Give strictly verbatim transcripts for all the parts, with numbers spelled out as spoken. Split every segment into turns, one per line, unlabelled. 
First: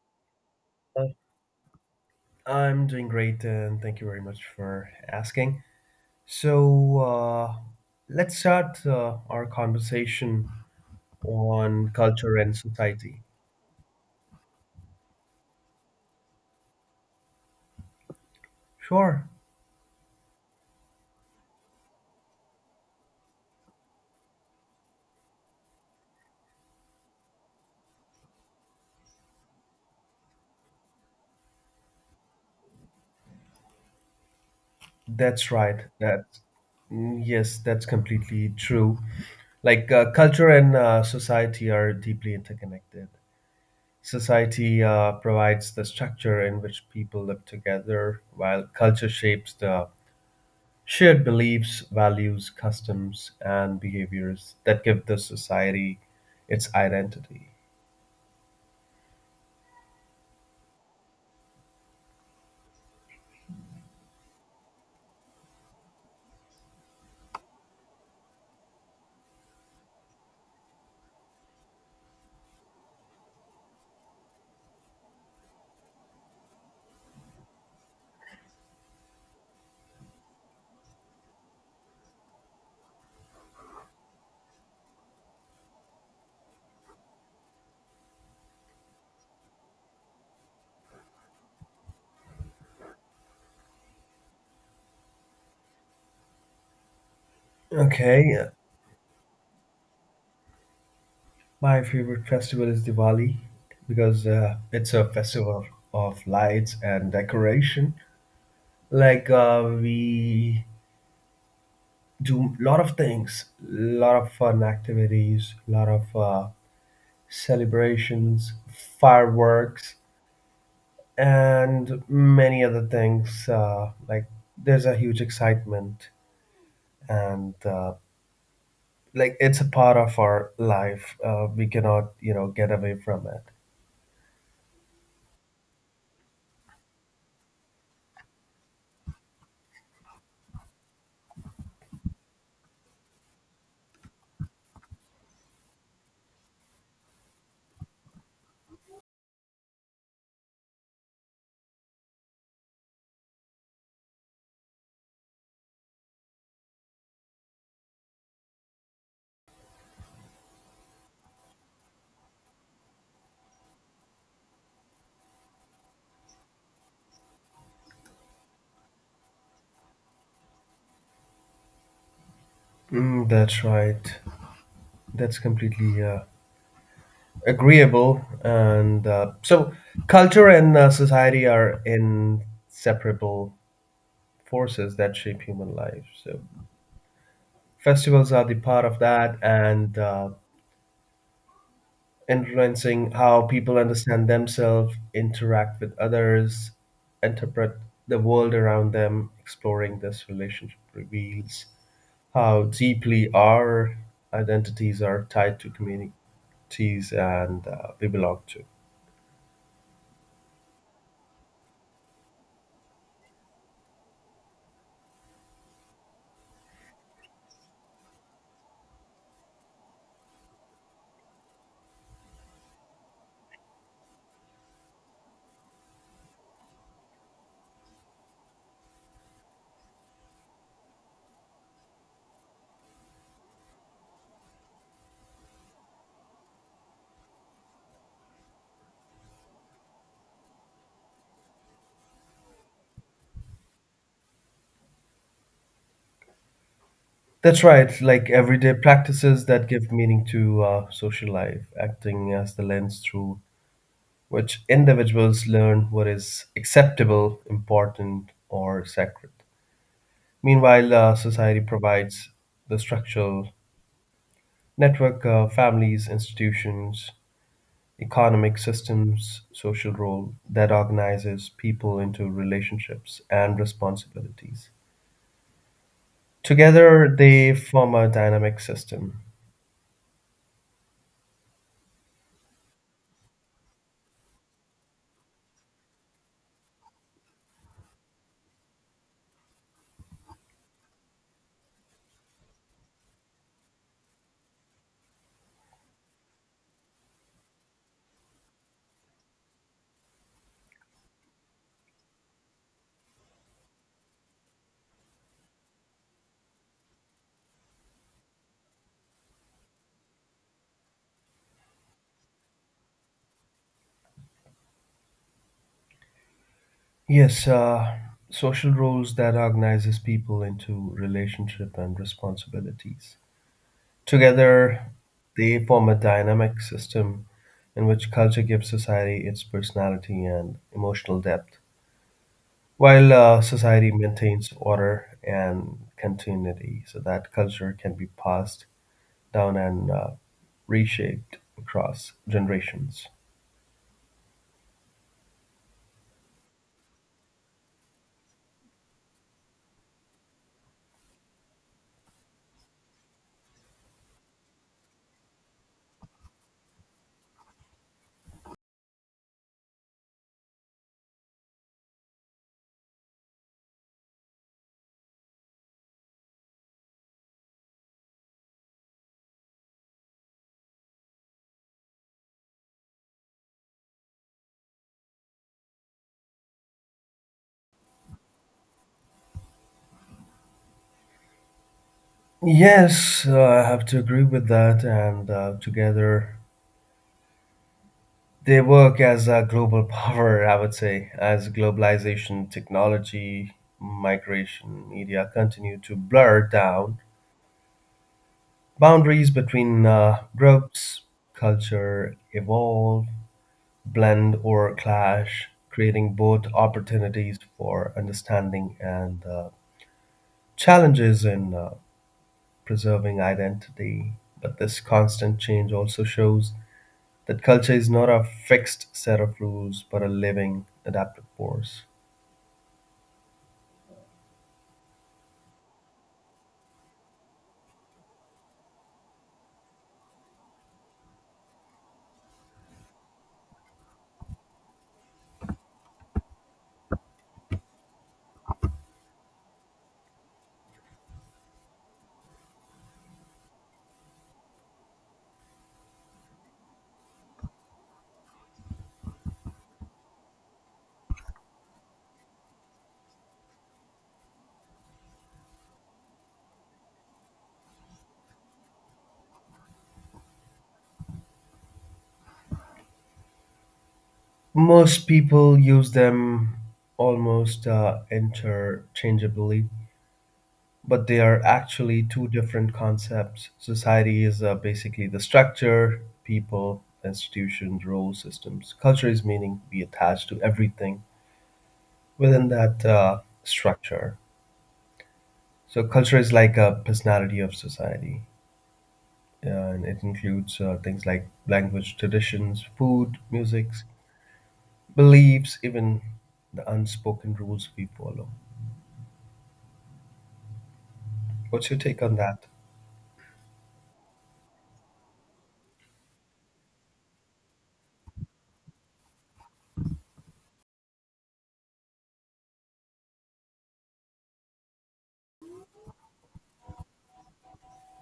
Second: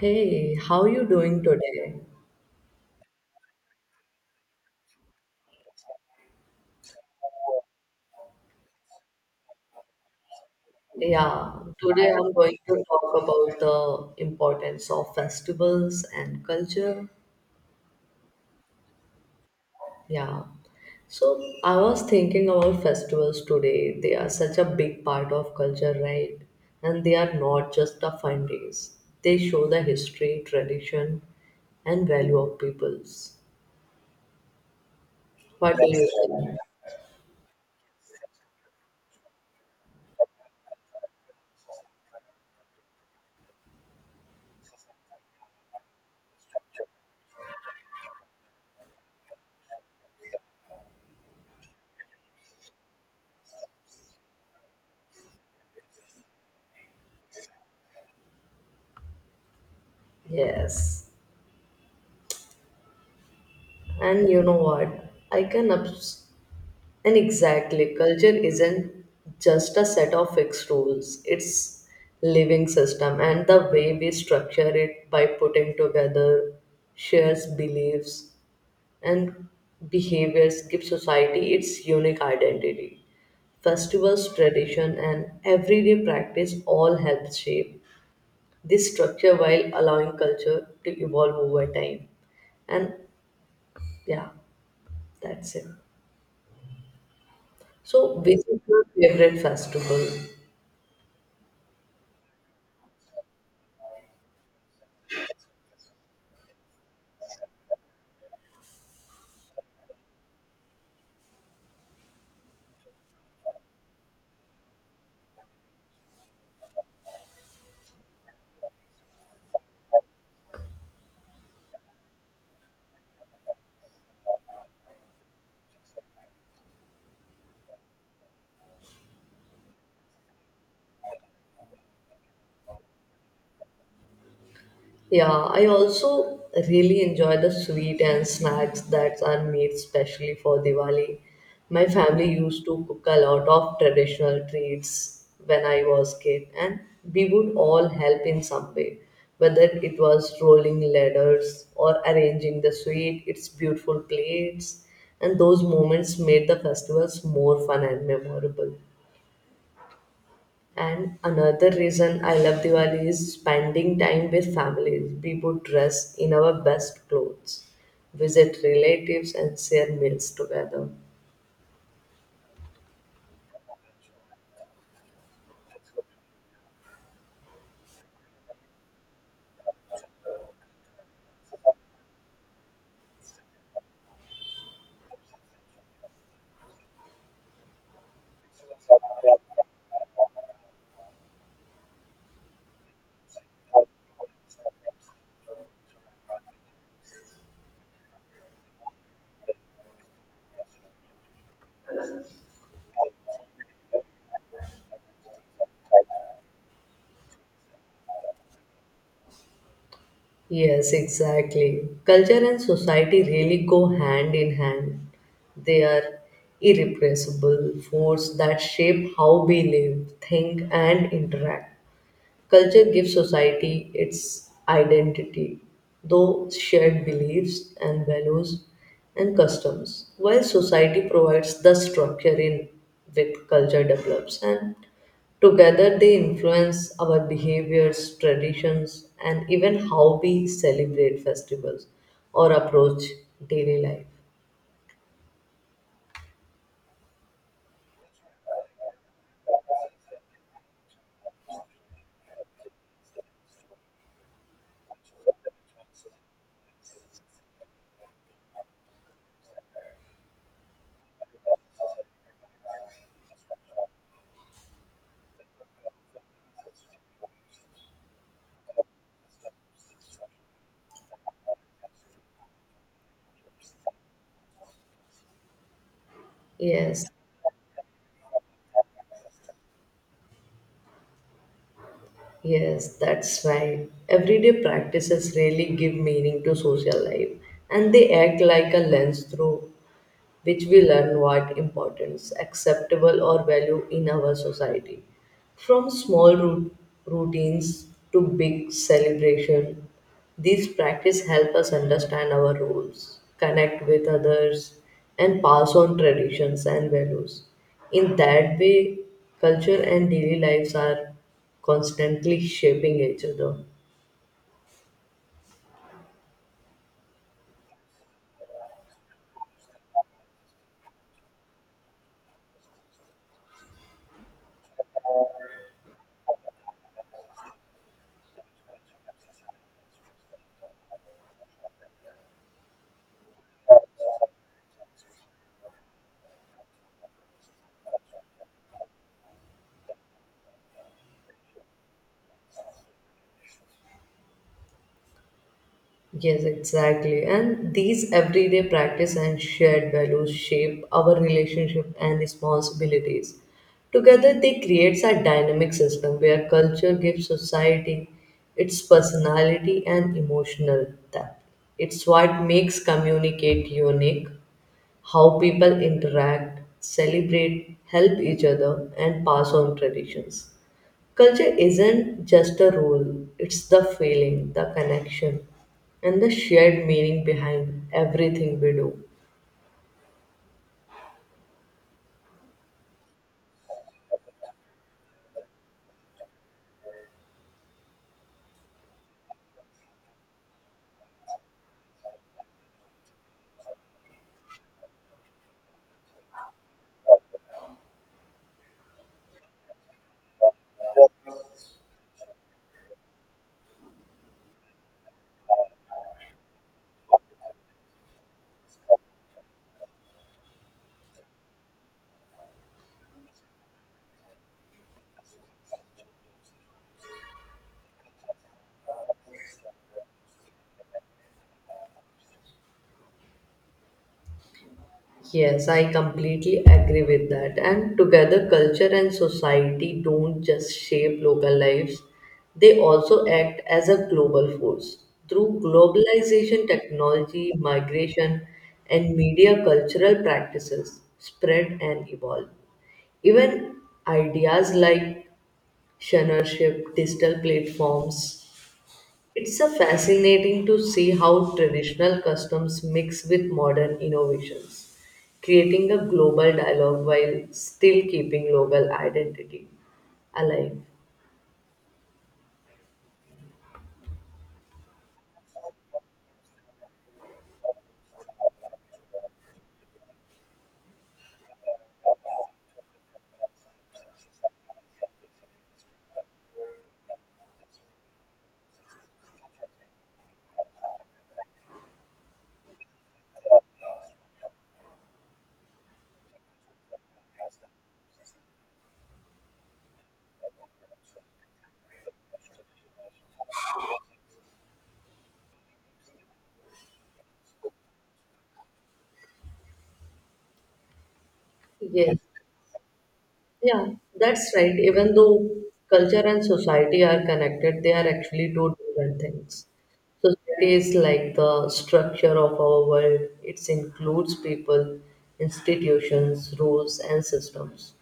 Hey, how you
Uh,
doing today?
I'm doing great, and thank you very much for asking. So, uh, let's start uh, our conversation
Yeah,
on
today I'm
culture and
going to
society.
talk about the importance of festivals and culture.
Sure,
Yeah. So I was thinking about festivals today. They are such a big part of culture, right? And they are not just the fun days. They show the history, tradition, and value of peoples.
that's
What
right.
do you
That's
think?
mm, yes, that's completely true. Like uh, culture and uh, society are deeply interconnected. Society uh, provides the structure in which people live together, while culture shapes the shared beliefs, values, customs, and behaviors that give the society its identity.
Yes. And you know what? I can abs- And exactly, culture isn't just a set of fixed rules. It's living system and the way we structure it by putting together shares beliefs and behaviors give society its unique identity. Festivals, tradition and everyday practice all help shape this structure while allowing culture to evolve over time. And yeah, that's it. So,
Okay,
which
uh,
is your favorite festival?
my favorite festival is Diwali because uh, it's a festival of lights and decoration. Like uh, we do a lot of things, a lot of fun activities, a lot of uh, celebrations, fireworks, and many other things. Uh, like there's a huge excitement and uh, like it's a part of our life uh, we cannot you know get away from it.
Yeah, I also really enjoy the sweet and snacks that are made specially for Diwali. My family used to cook a lot of traditional treats when I was kid, and we would all help in some way, whether it was rolling ladders or arranging the sweet, its beautiful plates, and those moments made the festivals more fun and memorable. And another reason I love Diwali is spending time with families. We would dress in our best clothes, visit relatives, and share meals together.
Mm, that's right, that's completely uh, agreeable. And uh, so culture and uh, society are inseparable forces that shape human life, so festivals are the part of that and uh, influencing how people understand themselves, interact with others, interpret the world around them. Exploring this relationship reveals how deeply our identities are tied to communities and uh, we belong to.
Yes, exactly. Culture and society really go hand in hand. They are irrepressible force that shape how we live, think, and interact. Culture gives society its identity, those shared beliefs and values and customs, while society provides the structure in which culture develops, and together they influence our behaviors, traditions, and even how we celebrate festivals or approach daily life.
That's right, like everyday practices that give meaning to uh, social life, acting as the lens through which individuals learn what is acceptable, important, or sacred. Meanwhile, uh, society provides the structural network, uh, families, institutions, economic systems, social role that organizes people into relationships and responsibilities.
Yes.
Together, they form a dynamic system.
Yes, that's why everyday practices really give meaning to social life and they act like a lens through which we learn what importance, acceptable, or value in our society. From small rut- routines to big celebration, these practices help us understand our roles, connect with others, and pass on traditions and values. In that way, culture and daily lives are constantly shaping each other.
Yes, uh, social roles that organizes people into relationship and responsibilities. Together, they form a dynamic system in which culture gives society its personality and emotional depth, while uh, society maintains order and continuity so that culture can be passed down and uh, reshaped across generations.
Yes, exactly. And these everyday practice and shared values shape our relationship and responsibilities. Together, they creates a dynamic system where culture gives society its personality and emotional depth. It's what makes communicate unique, how people interact, celebrate, help each other, and pass on traditions. Culture isn't just a rule, it's the feeling, the connection, and the shared meaning behind everything we do.
Yes, uh, I have to agree with that. And uh, together, they work as a global power, I would say, as globalization, technology, migration, media continue to blur down boundaries between uh, groups, culture evolve, blend, or clash, creating both opportunities for understanding and uh, challenges in uh, preserving identity. But this constant change also shows that culture is not a fixed set of rules, but a living, adaptive force.
Yes, I completely agree with that. And together, culture and society don't just shape local lives, they also act as a global force. Through globalization, technology, migration, and media, cultural practices spread and evolve. Even ideas like ownership, digital platforms. It's a fascinating to see how traditional customs mix with modern innovations, creating a global dialogue while still keeping local identity alive.
Most people use them almost uh, interchangeably, but they are actually two different concepts. Society is uh, basically the structure, people, institutions, role systems. Culture is meaning we attach to everything within that uh, structure. So culture is like a personality of society, and it includes uh, things like language, traditions, food, music, beliefs, even the unspoken rules we follow. What's your take
Yes.
on that?
Yeah, that's right. Even though culture and society are connected, they are actually two different things. Society is like the structure of our world. It includes people, institutions, rules, and systems,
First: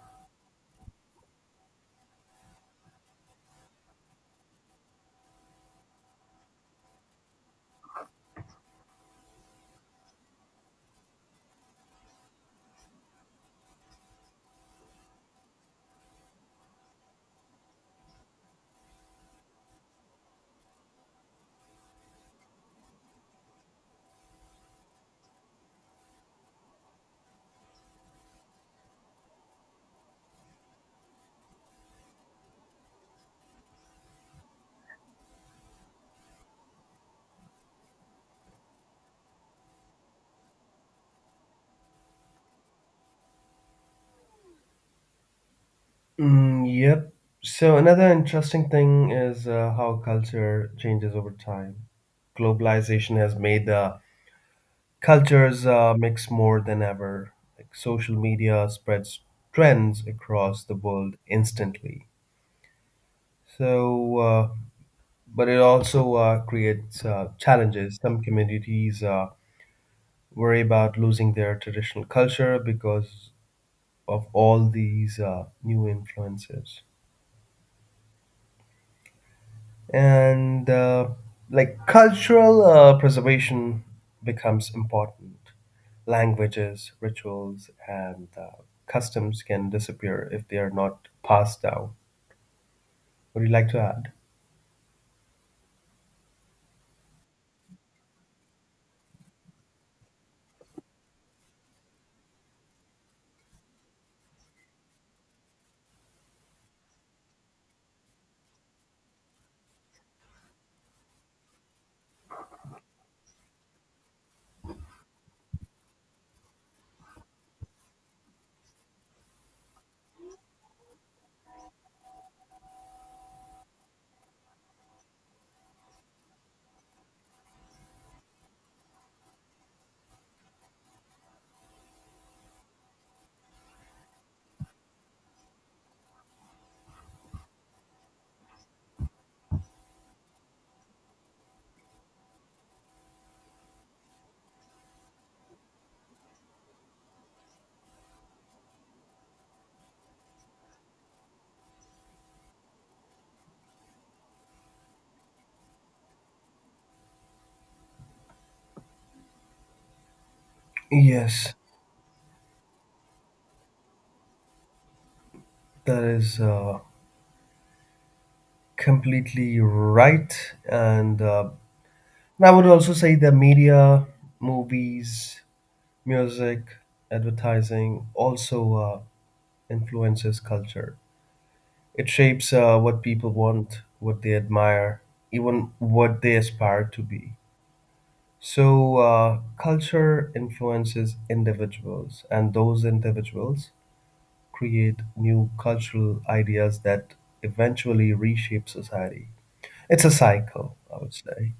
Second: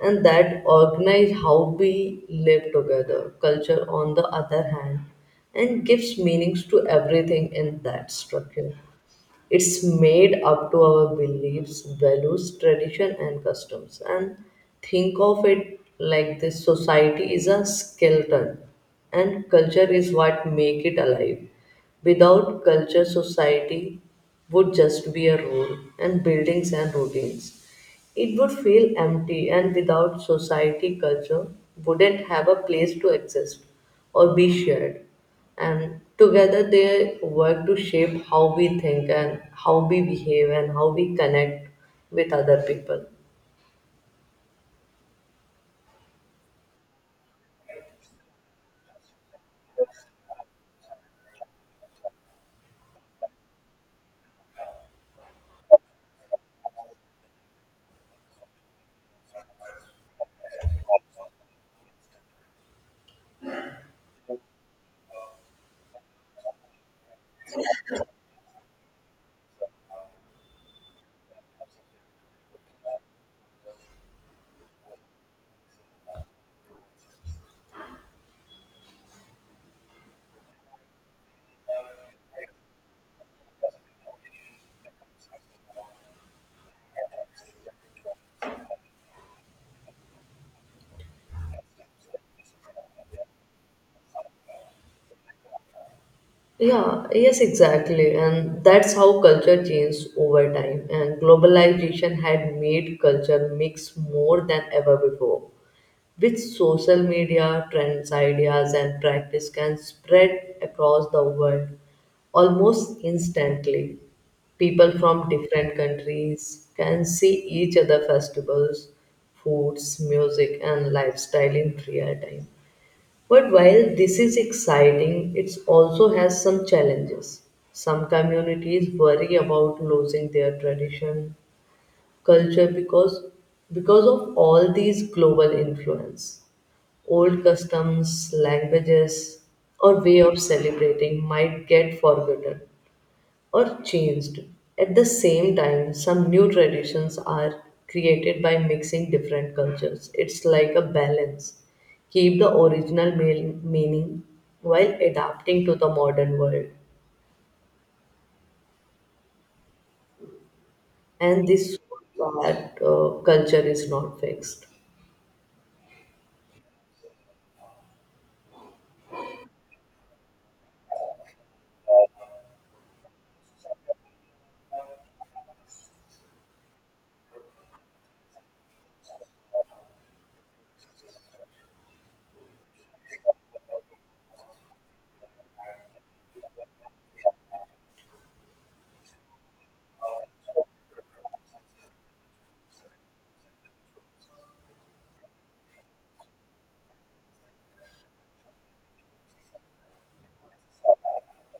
and that organize how we live together. Culture, on the other hand, and gives meanings to everything in that structure. It's made up to our beliefs, values, tradition, and customs. And think of it like this: society is a skeleton, and culture is what make it alive. Without culture, society would just be a rule and buildings and routines. It would feel empty, and without society, culture wouldn't have a place to exist or be shared. And together, they work to shape how we think and how we behave and how we connect with other people.
Mm, yep. So another interesting thing is uh, how culture changes over time. Globalization has made uh, cultures uh, mix more than ever. Like, social media spreads trends across the world instantly. So uh, but it also uh, creates uh, challenges. Some communities uh, worry about losing their traditional culture because of all these uh, new influences. And uh, like, cultural uh, preservation becomes important. Languages, rituals, and uh, customs can disappear if they are not passed down. Would you like to add?
Yeah, yes, exactly. And that's how culture changed over time. And globalization had made culture mix more than ever before. With social media, trends, ideas, and practice can spread across the world almost instantly. People from different countries can see each other festivals, foods, music, and lifestyle in real time. But while this is exciting, it also has some challenges. Some communities worry about losing their tradition, culture because because of all these global influence. Old customs, languages, or way of celebrating might get forgotten or changed. At the same time, some new traditions are created by mixing different cultures. It's like a balance. Keep the original mean- meaning while adapting to the modern world. And
Yes,
this is that uh, culture is not fixed.
that is uh, completely right. And uh, And I would also say the media, movies, music, advertising also uh, influences culture. It shapes uh, what people want, what they admire, even what they aspire to be. So, uh, culture influences individuals, and those individuals create new cultural ideas that eventually reshape society. It's a cycle, I would say,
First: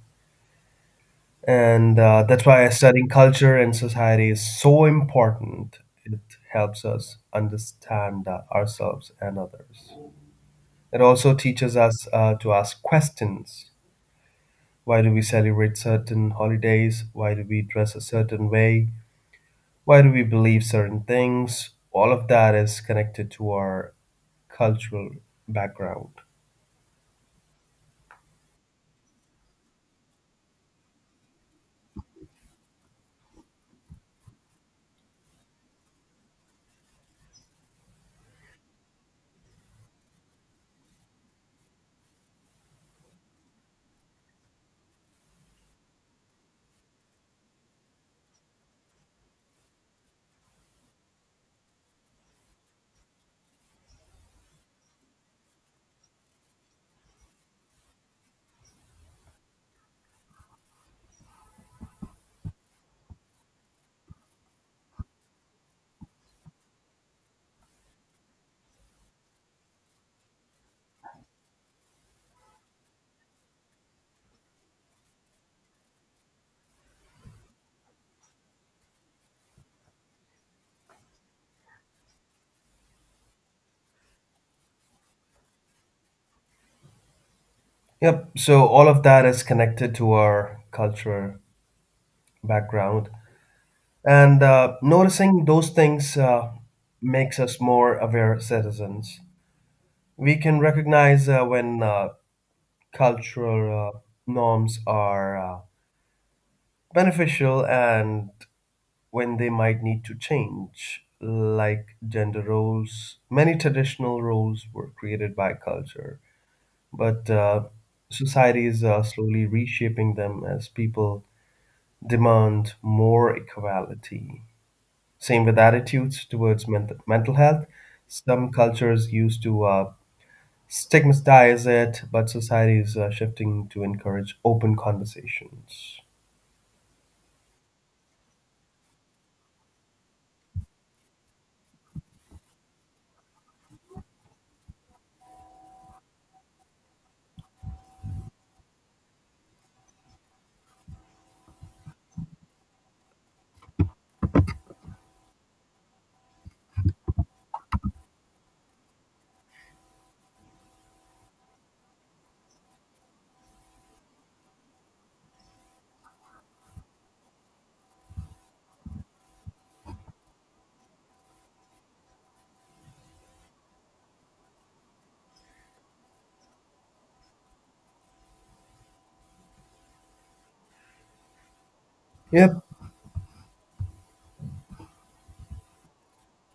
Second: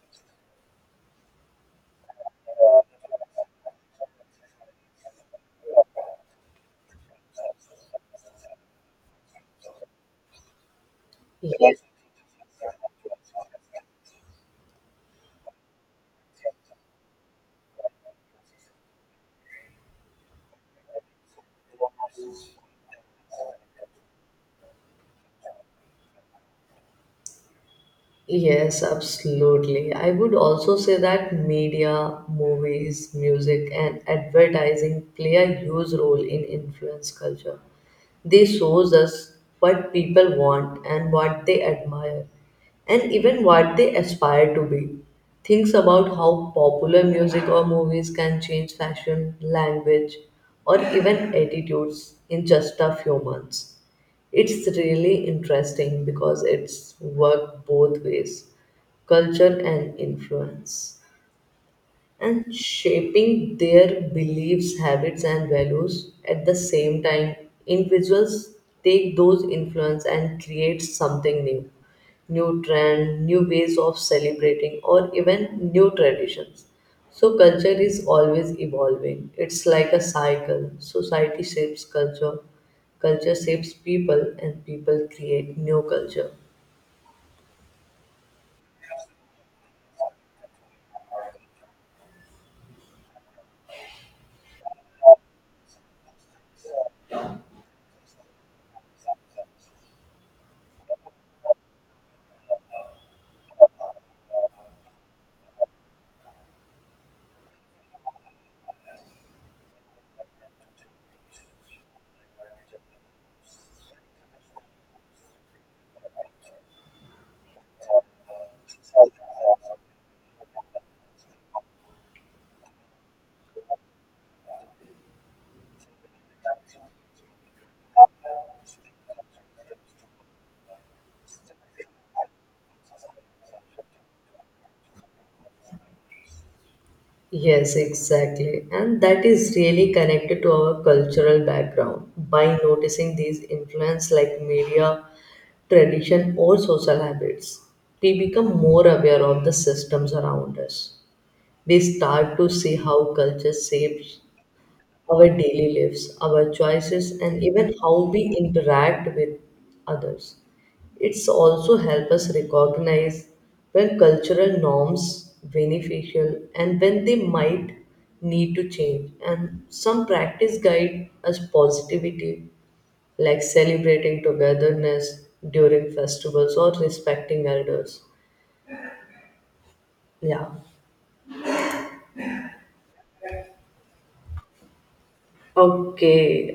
and uh, that's why studying culture and society is so important. It helps us understand uh, ourselves and others. It also teaches
Yes.
us uh, to ask questions. Why do we celebrate certain holidays? Why do we dress a certain way? Why do we believe certain things? All of that is connected to our cultural background.
Yes, absolutely. I would also say that media, movies, music, and advertising play a huge role in influence culture. They shows us what people want and what they admire, and even what they aspire to be. Things about how popular music or movies can change fashion, language, or even attitudes in just a few months. It's really interesting because it's worked both ways culture and influence and shaping their beliefs, habits, and values at the same time. Individuals take those influence and create something new, new trend, new ways of celebrating, or even new traditions. So culture is always evolving. It's like a cycle. Society shapes culture, culture shapes people, and people create new culture.
Yep. So all of that is connected to our cultural background. And uh, noticing those things uh, makes us more aware citizens. We can recognize uh, when uh, cultural uh, norms are uh, beneficial and when they might need to change, like gender roles. Many traditional roles were created by culture, but uh, society is uh, slowly reshaping them as people demand more equality. Same with attitudes towards men- mental health. Some cultures used to uh, stigmatize it, but society is uh, shifting to encourage open conversations.
Yes, exactly. And that is really connected to our cultural background. By noticing these influence like media, tradition, or social habits, we become more aware of the systems around us. We start to see how culture shapes our daily lives, our choices, and even how we interact with others. It's also help us recognize when cultural norms beneficial and when they might need to change. And some practice guide us positivity, like celebrating togetherness during festivals or respecting elders. Yeah.
Yep.
Okay,